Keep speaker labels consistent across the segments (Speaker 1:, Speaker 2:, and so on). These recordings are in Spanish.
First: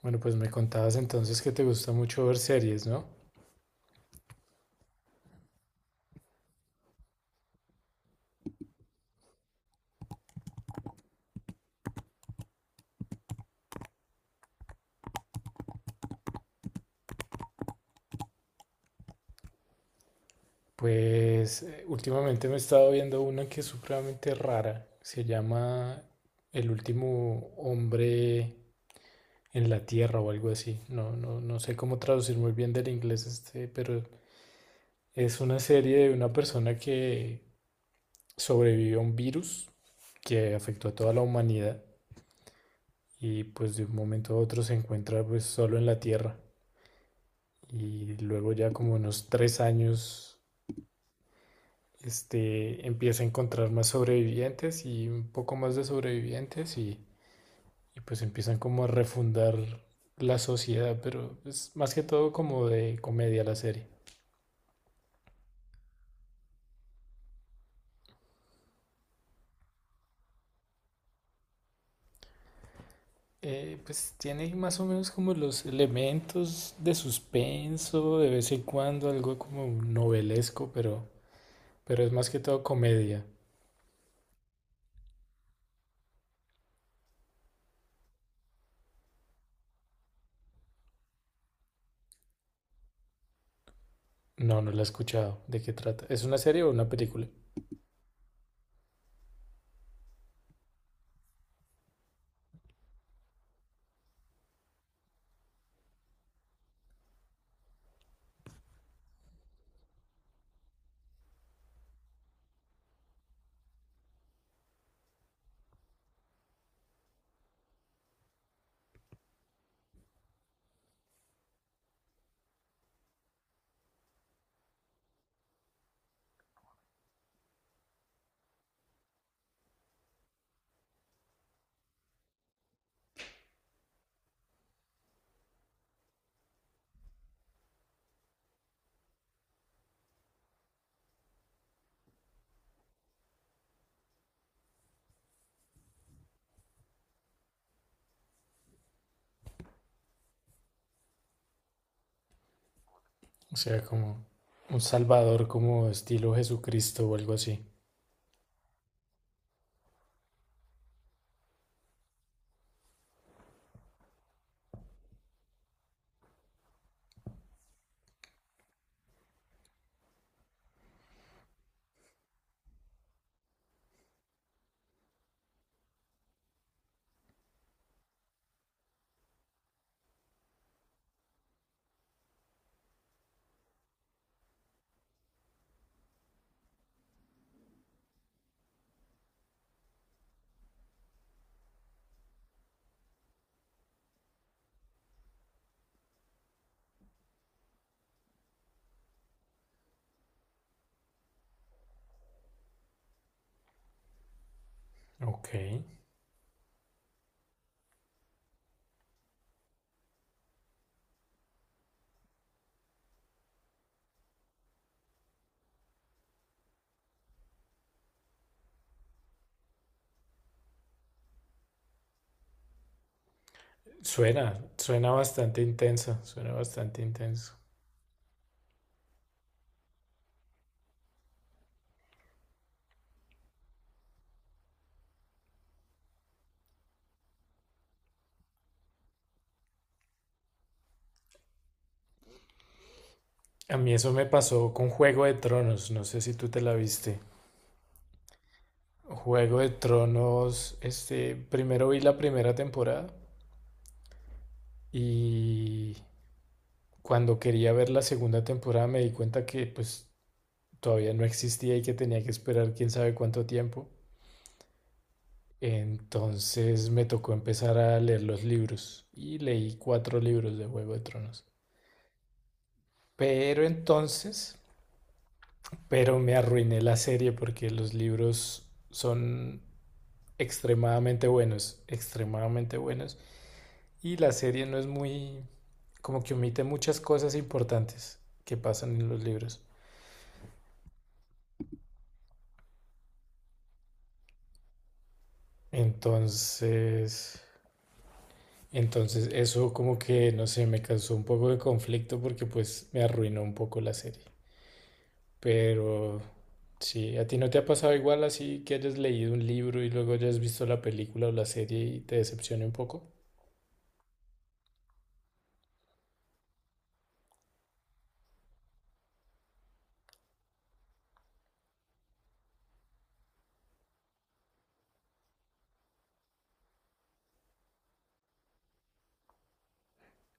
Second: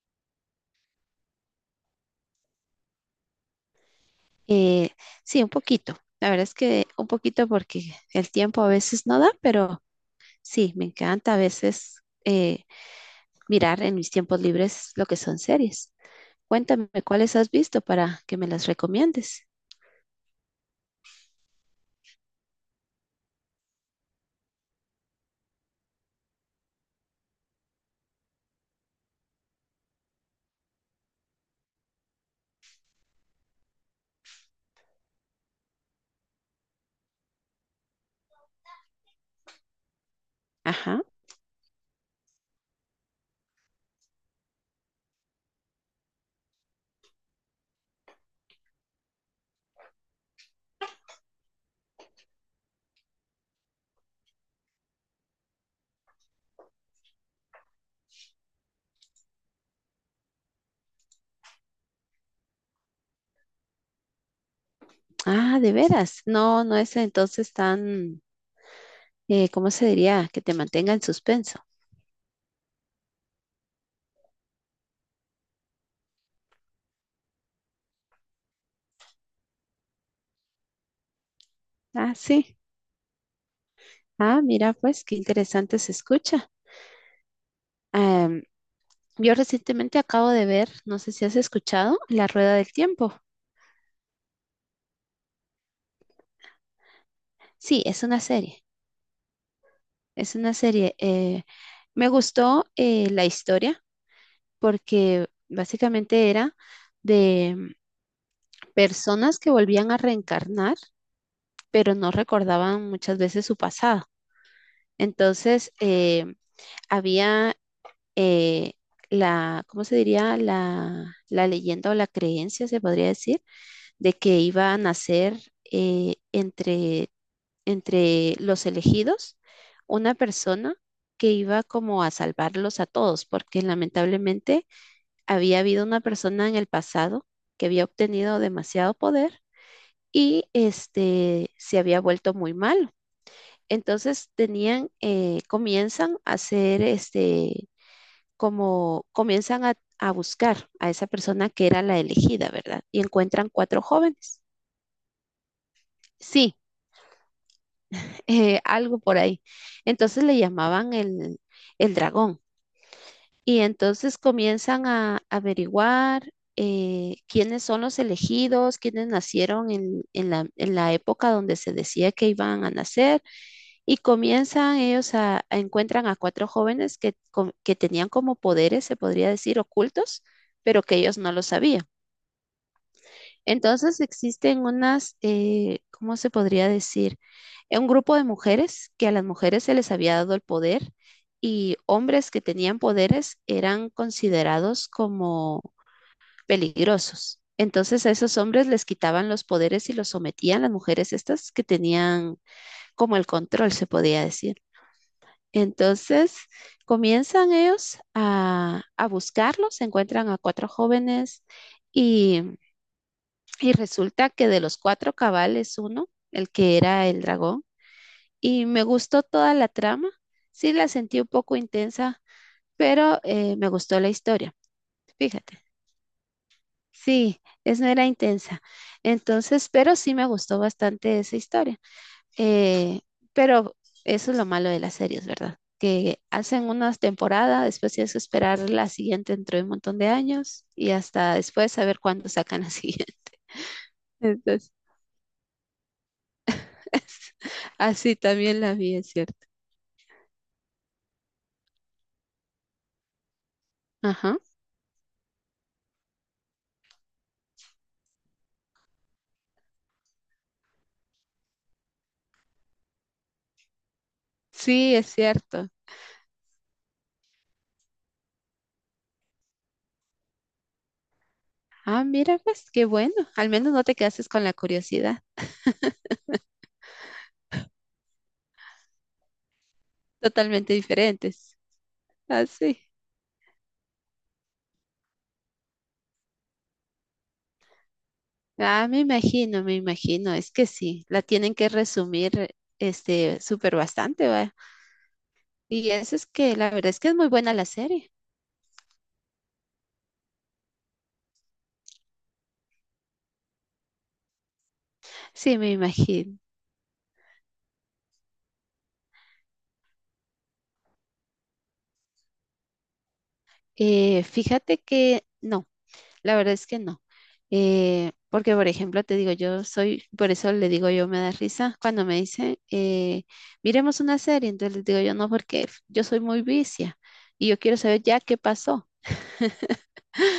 Speaker 1: Bueno, pues me contabas entonces que te gusta mucho ver series, ¿no?
Speaker 2: Eh, sí, un poquito. La verdad es que un poquito porque el tiempo a veces no da, pero sí, me encanta a veces mirar en mis tiempos libres lo que son series. Cuéntame cuáles has visto para que me las recomiendes.
Speaker 1: Pues últimamente me he estado viendo una que es supremamente rara. Se llama El último hombre en la Tierra o algo así. No, no, no sé cómo traducir muy bien del inglés pero es una serie de una persona que sobrevivió a un virus que afectó a
Speaker 2: Ajá.
Speaker 1: toda la humanidad y pues de un momento a otro se encuentra pues solo en la Tierra. Y luego ya como unos 3 años empieza a encontrar más sobrevivientes y un poco más de sobrevivientes y pues empiezan como a refundar la sociedad, pero es más que todo como de comedia la serie.
Speaker 2: Ah, de veras. No, no es entonces tan, ¿cómo se diría? Que te mantenga en suspenso.
Speaker 1: Pues tiene más o menos como los elementos de suspenso, de vez en cuando algo como novelesco, pero es
Speaker 2: Ah,
Speaker 1: más que
Speaker 2: sí.
Speaker 1: todo comedia.
Speaker 2: Ah, mira, pues qué interesante se escucha. Em, yo recientemente acabo de ver, no sé si has escuchado, La Rueda del Tiempo.
Speaker 1: No, no la he escuchado. ¿De qué trata? ¿Es una serie o una película?
Speaker 2: Sí, es una serie, es una serie. Me gustó la historia porque básicamente era de personas que volvían a reencarnar, pero no recordaban muchas veces su pasado. Entonces, había eh, ¿cómo se diría? La leyenda o la creencia, se podría decir, de que iba a nacer entre los elegidos una persona que iba como a salvarlos a todos, porque lamentablemente había habido una persona en el pasado que había obtenido demasiado poder y este se había vuelto muy malo. Entonces tenían, comienzan a hacer este, como comienzan a buscar a esa persona que era la elegida, ¿verdad? Y encuentran
Speaker 1: O
Speaker 2: cuatro
Speaker 1: sea, como
Speaker 2: jóvenes.
Speaker 1: un salvador como estilo
Speaker 2: Sí,
Speaker 1: Jesucristo o algo así.
Speaker 2: algo por ahí. Entonces le llamaban el dragón. Y entonces comienzan a averiguar quiénes son los elegidos, quiénes nacieron en la época donde se decía que iban a nacer. Y comienzan ellos a encuentran a cuatro jóvenes que tenían como poderes, se podría decir, ocultos, pero que ellos no lo sabían. Entonces existen unas, ¿cómo se podría decir? Un grupo de mujeres que a las mujeres se les había dado el poder y hombres que tenían poderes eran considerados como peligrosos. Entonces a esos hombres les quitaban los poderes y los sometían las mujeres estas que tenían como el control, se podía decir.
Speaker 1: Ok.
Speaker 2: Entonces comienzan ellos a buscarlos, encuentran a cuatro jóvenes y y resulta que de los cuatro cabales uno, el que era el dragón, y me gustó toda la trama. Sí, la sentí un poco intensa, pero me gustó la historia.
Speaker 1: Suena, suena
Speaker 2: Fíjate,
Speaker 1: bastante intenso, suena bastante
Speaker 2: sí,
Speaker 1: intenso.
Speaker 2: es no era intensa. Entonces, pero sí me gustó bastante esa historia. Eh, pero eso es lo malo de las series, ¿verdad? Que hacen unas temporadas, después tienes que esperar la siguiente dentro de un montón de años y hasta después saber cuándo sacan la siguiente.
Speaker 1: A mí eso me
Speaker 2: Entonces,
Speaker 1: pasó con Juego de Tronos, no sé si tú te la viste.
Speaker 2: Así también la vi, es cierto.
Speaker 1: Juego de Tronos, primero vi la primera temporada
Speaker 2: Ajá.
Speaker 1: y cuando quería ver la segunda temporada me di cuenta que pues todavía no existía y que tenía que esperar quién sabe cuánto tiempo.
Speaker 2: Sí, es cierto.
Speaker 1: Entonces me tocó empezar a leer los libros y leí cuatro libros de Juego de Tronos.
Speaker 2: Ah, mira, pues qué bueno. Al
Speaker 1: Pero
Speaker 2: menos no te quedaste con la
Speaker 1: entonces...
Speaker 2: curiosidad.
Speaker 1: Pero me arruiné la serie porque los libros son
Speaker 2: Totalmente
Speaker 1: extremadamente
Speaker 2: diferentes.
Speaker 1: buenos, extremadamente
Speaker 2: Así.
Speaker 1: buenos. Y la serie no es como que omite muchas cosas importantes que
Speaker 2: Ah,
Speaker 1: pasan
Speaker 2: me
Speaker 1: en los libros.
Speaker 2: imagino, me imagino. Es que sí, la tienen que resumir este súper bastante, ¿va? Y eso es que la verdad es que es muy
Speaker 1: Entonces,
Speaker 2: buena la serie.
Speaker 1: entonces eso como que, no sé, me causó un poco de conflicto porque pues me arruinó un poco la serie.
Speaker 2: Sí, me
Speaker 1: Pero
Speaker 2: imagino.
Speaker 1: sí, ¿a ti no te ha pasado igual así que hayas leído un libro y luego hayas visto la película o la serie y te decepcione un poco?
Speaker 2: Fíjate que no. La verdad es que no. Porque, por ejemplo, te digo, yo soy, por eso le digo yo me da risa cuando me dicen, miremos una serie. Entonces les digo yo no, porque yo soy muy vicia y yo quiero saber ya qué pasó.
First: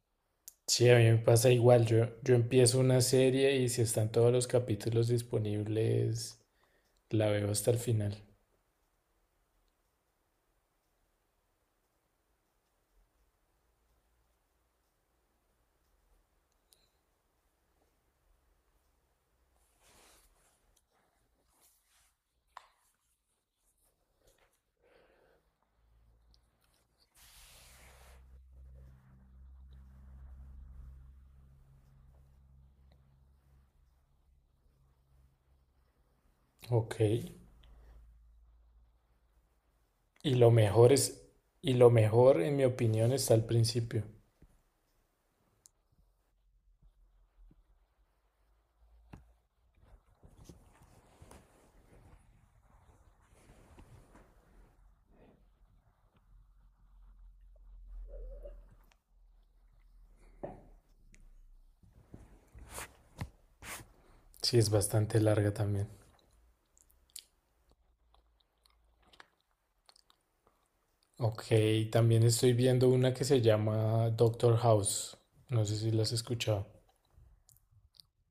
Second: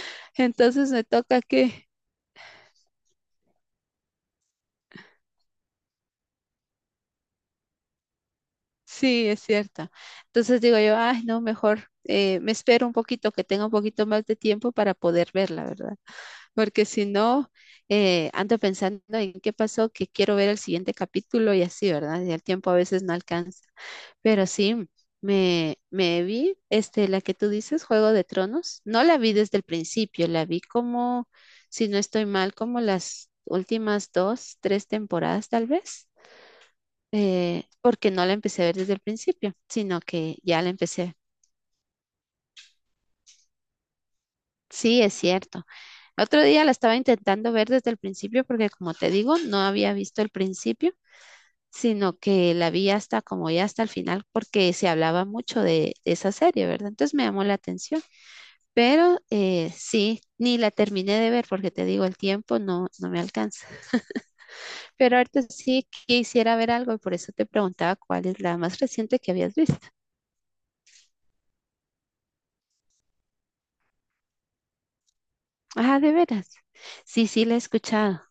Speaker 1: Sí,
Speaker 2: Entonces
Speaker 1: a
Speaker 2: me
Speaker 1: mí me
Speaker 2: toca
Speaker 1: pasa igual.
Speaker 2: que,
Speaker 1: Yo empiezo una serie y si están todos los capítulos disponibles, la veo hasta el final.
Speaker 2: sí, es cierto. Entonces digo yo, ay, no, mejor me espero un poquito, que tenga un poquito más de tiempo para poder verla, ¿verdad? Porque si no, ando pensando en qué pasó, que quiero ver el siguiente capítulo y así, ¿verdad? Y el tiempo a veces no alcanza. Pero sí, me vi, este, la que tú dices, Juego de Tronos, no la vi desde el principio, la vi como, si no estoy mal, como las últimas dos, tres temporadas tal vez,
Speaker 1: Ok.
Speaker 2: porque no la empecé a ver desde el principio, sino
Speaker 1: Y
Speaker 2: que
Speaker 1: lo
Speaker 2: ya la
Speaker 1: mejor
Speaker 2: empecé.
Speaker 1: es, y lo mejor, en mi opinión, está al principio.
Speaker 2: Sí, es cierto. Otro día la estaba intentando ver desde el principio porque, como te digo, no había visto el principio, sino que la vi hasta como ya hasta el final porque se hablaba mucho de esa serie, ¿verdad? Entonces me llamó la atención. Pero sí, ni la terminé de ver porque te digo, el tiempo no, no me alcanza.
Speaker 1: Sí, es
Speaker 2: Pero
Speaker 1: bastante
Speaker 2: ahorita
Speaker 1: larga
Speaker 2: sí
Speaker 1: también.
Speaker 2: quisiera ver algo y por eso te preguntaba cuál es la más reciente que habías visto.
Speaker 1: Ok, también estoy viendo una que se llama Doctor House. No sé si
Speaker 2: Ah,
Speaker 1: la
Speaker 2: de
Speaker 1: has
Speaker 2: veras.
Speaker 1: escuchado.
Speaker 2: Sí, sí, la he escuchado.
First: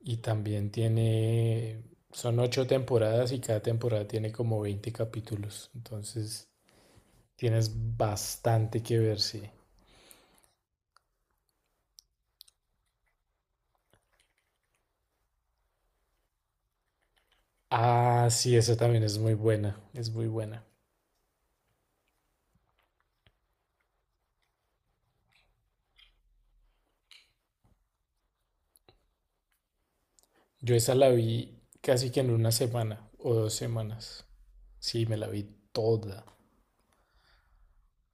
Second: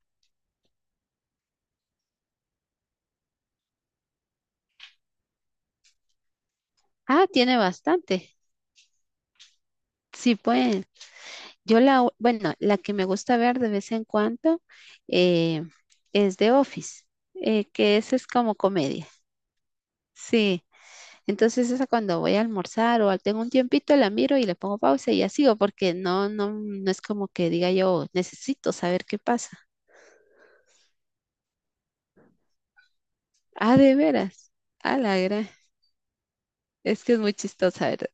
Speaker 1: Y también son ocho temporadas y cada temporada tiene como 20 capítulos. Entonces,
Speaker 2: Ah, tiene
Speaker 1: tienes
Speaker 2: bastante.
Speaker 1: bastante que ver, sí.
Speaker 2: Sí, pues bueno, la que me gusta ver de vez en cuando eh, es The Office, que esa es
Speaker 1: Ah,
Speaker 2: como
Speaker 1: sí, esa también
Speaker 2: comedia.
Speaker 1: es muy buena, es muy
Speaker 2: Sí.
Speaker 1: buena.
Speaker 2: Entonces esa cuando voy a almorzar o tengo un tiempito la miro y le pongo pausa y ya sigo porque no, no, no es como que diga yo necesito saber qué pasa.
Speaker 1: Yo esa la vi casi que en una semana o dos
Speaker 2: Ah, de
Speaker 1: semanas.
Speaker 2: veras. Ah,
Speaker 1: Sí, me
Speaker 2: la
Speaker 1: la vi
Speaker 2: gran.
Speaker 1: toda.
Speaker 2: Es que es muy chistosa, ¿verdad?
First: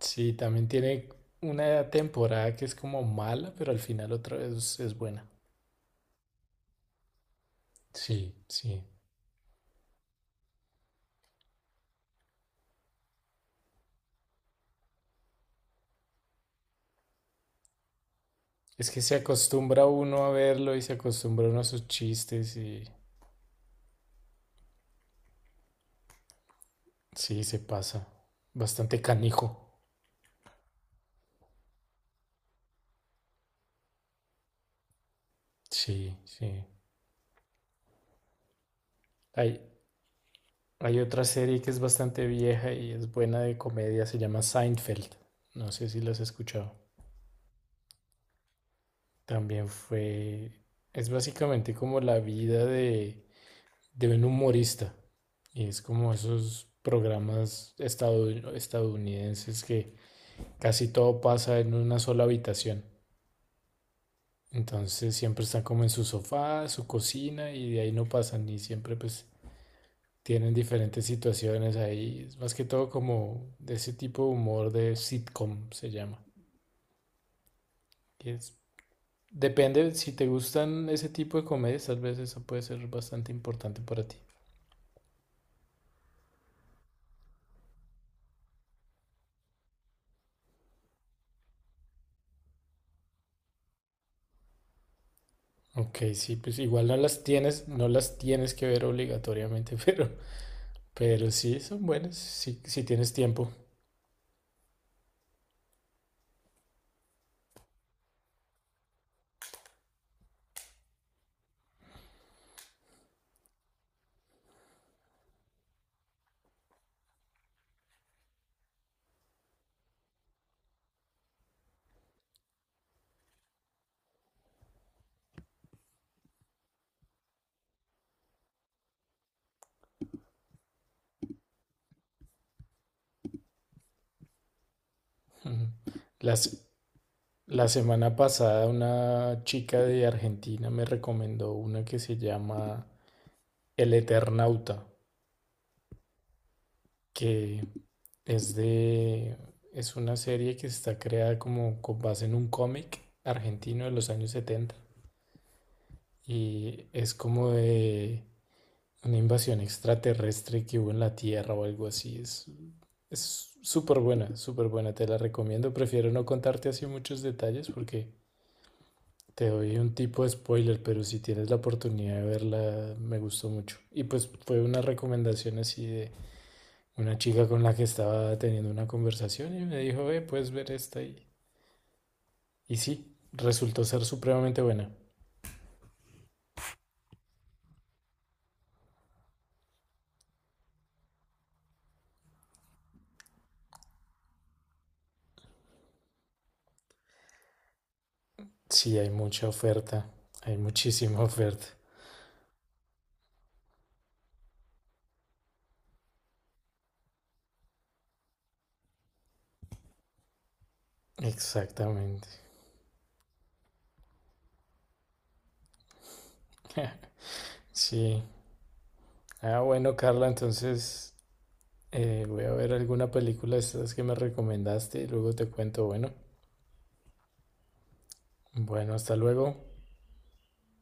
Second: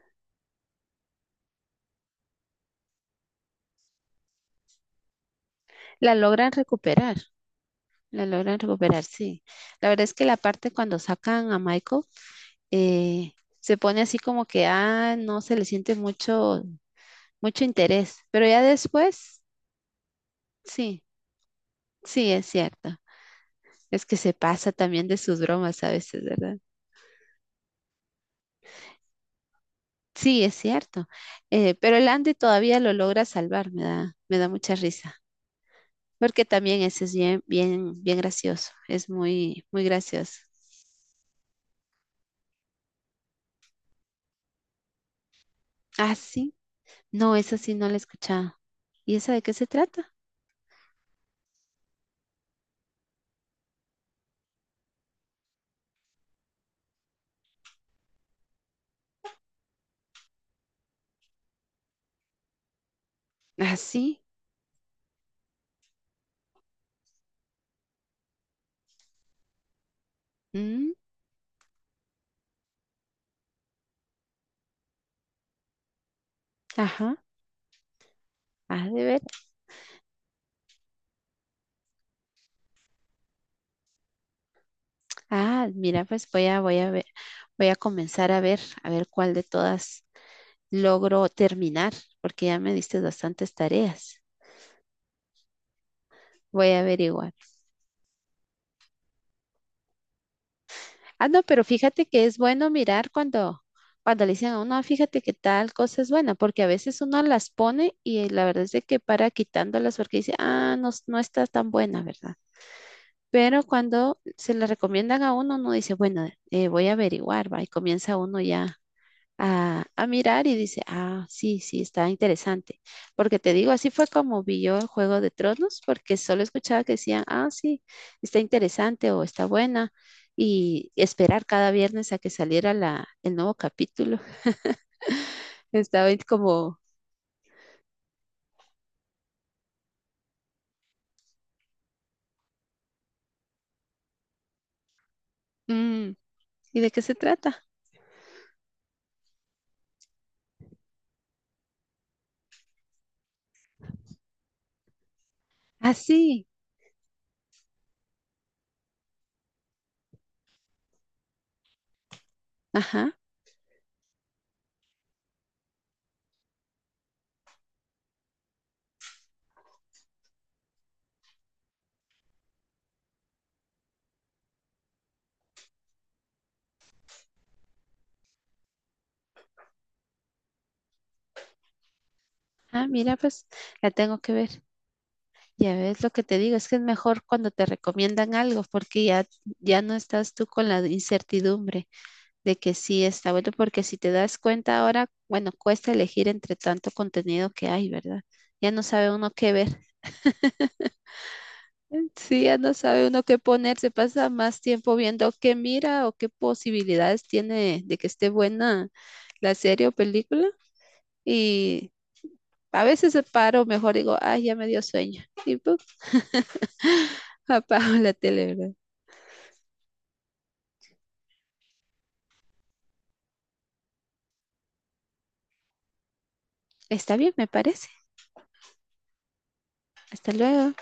Speaker 1: Sí, también tiene una temporada que es como mala, pero al final otra vez es buena.
Speaker 2: La logran recuperar, la
Speaker 1: Sí,
Speaker 2: logran
Speaker 1: sí.
Speaker 2: recuperar, sí. La verdad es que la parte cuando sacan a Michael eh, se pone así como que, ah, no se le siente mucho, mucho interés, pero ya
Speaker 1: Es que se
Speaker 2: después,
Speaker 1: acostumbra uno a verlo y se
Speaker 2: sí,
Speaker 1: acostumbra uno a sus
Speaker 2: sí, es
Speaker 1: chistes y
Speaker 2: cierto. Es que se pasa también de sus bromas a veces, ¿verdad?
Speaker 1: sí, se pasa. Bastante canijo.
Speaker 2: Sí, es cierto. Pero el Andy todavía lo logra salvar, me da mucha risa,
Speaker 1: Sí,
Speaker 2: porque
Speaker 1: sí.
Speaker 2: también ese es bien, bien, bien gracioso, es
Speaker 1: Hay,
Speaker 2: muy, muy gracioso.
Speaker 1: Hay otra serie que es bastante vieja y es buena de comedia, se llama Seinfeld. No sé si la
Speaker 2: Ah,
Speaker 1: has
Speaker 2: sí,
Speaker 1: escuchado.
Speaker 2: no, esa sí no la he escuchado. ¿Y esa de qué se
Speaker 1: También
Speaker 2: trata?
Speaker 1: fue... Es básicamente como la vida de un humorista. Y es como esos programas estadounidenses que casi todo pasa en una sola habitación.
Speaker 2: Ah, sí,
Speaker 1: Entonces siempre están como en su sofá, su cocina y de ahí no pasan y siempre pues tienen
Speaker 2: mm,
Speaker 1: diferentes situaciones ahí. Es más que todo como de ese tipo de humor de sitcom se llama.
Speaker 2: ajá,
Speaker 1: que es-
Speaker 2: ah, de ver.
Speaker 1: Depende, si te gustan ese tipo de comedias, tal vez eso puede ser bastante importante para ti.
Speaker 2: Ah, mira, pues voy a comenzar a ver cuál de todas logro terminar, porque ya me diste bastantes tareas.
Speaker 1: Ok, sí, pues
Speaker 2: Voy a
Speaker 1: igual
Speaker 2: averiguar.
Speaker 1: no las tienes que ver obligatoriamente,
Speaker 2: Ah,
Speaker 1: pero
Speaker 2: no,
Speaker 1: sí
Speaker 2: pero
Speaker 1: son
Speaker 2: fíjate
Speaker 1: buenas,
Speaker 2: que es
Speaker 1: si,
Speaker 2: bueno
Speaker 1: si
Speaker 2: mirar
Speaker 1: tienes tiempo.
Speaker 2: cuando le dicen a uno, "Ah, fíjate que tal cosa es buena, porque a veces uno las pone y la verdad es de que para quitándolas porque dice, ah, no, no está tan buena, ¿verdad? Pero cuando se le recomiendan a uno, uno dice, bueno, voy a averiguar, va, y comienza uno ya a mirar y dice, ah, sí, sí, está interesante. Porque te digo, así fue como vi yo el Juego de Tronos, porque solo escuchaba que decían, ah, sí, está interesante o está buena. Y esperar cada viernes a que saliera el nuevo capítulo.
Speaker 1: Ujú.
Speaker 2: Estaba ahí
Speaker 1: Las,
Speaker 2: como,
Speaker 1: la semana pasada una chica de Argentina me recomendó una que se llama El Eternauta,
Speaker 2: "Mm, ¿y de qué se trata?
Speaker 1: que Es de, es una serie que está creada como con base en un cómic argentino de los años 70
Speaker 2: Ah, sí,
Speaker 1: y es como de una invasión extraterrestre que hubo en la Tierra o algo así. Es,
Speaker 2: ajá,
Speaker 1: es súper buena, te la recomiendo. Prefiero no contarte así muchos detalles porque te doy un tipo de spoiler, pero si tienes la oportunidad de verla, me gustó mucho. Y pues fue una recomendación así de una chica con la que estaba teniendo una conversación y me dijo, ve, puedes ver esta y. Y
Speaker 2: ah,
Speaker 1: sí,
Speaker 2: mira, pues
Speaker 1: resultó
Speaker 2: la
Speaker 1: ser
Speaker 2: tengo que
Speaker 1: supremamente
Speaker 2: ver.
Speaker 1: buena.
Speaker 2: Ya ves lo que te digo, es que es mejor cuando te recomiendan algo, porque ya, ya no estás tú con la incertidumbre de que sí está bueno, porque si te das cuenta ahora, bueno, cuesta elegir entre tanto contenido que hay, ¿verdad? Ya no
Speaker 1: Sí, hay
Speaker 2: sabe uno
Speaker 1: mucha
Speaker 2: qué ver.
Speaker 1: oferta. Hay muchísima oferta.
Speaker 2: Sí, ya no sabe uno qué poner, se pasa más tiempo viendo qué mira o qué posibilidades tiene de que esté buena la serie o película. Y
Speaker 1: Exactamente.
Speaker 2: a veces se paro, mejor digo, ay, ya me dio sueño. Y puf, apago la
Speaker 1: Sí.
Speaker 2: tele, ¿verdad?
Speaker 1: Ah, bueno, Carla, entonces voy a ver alguna película de estas que me recomendaste y luego te cuento. Bueno,
Speaker 2: Está bien, me parece.
Speaker 1: bueno, hasta luego.
Speaker 2: Hasta luego.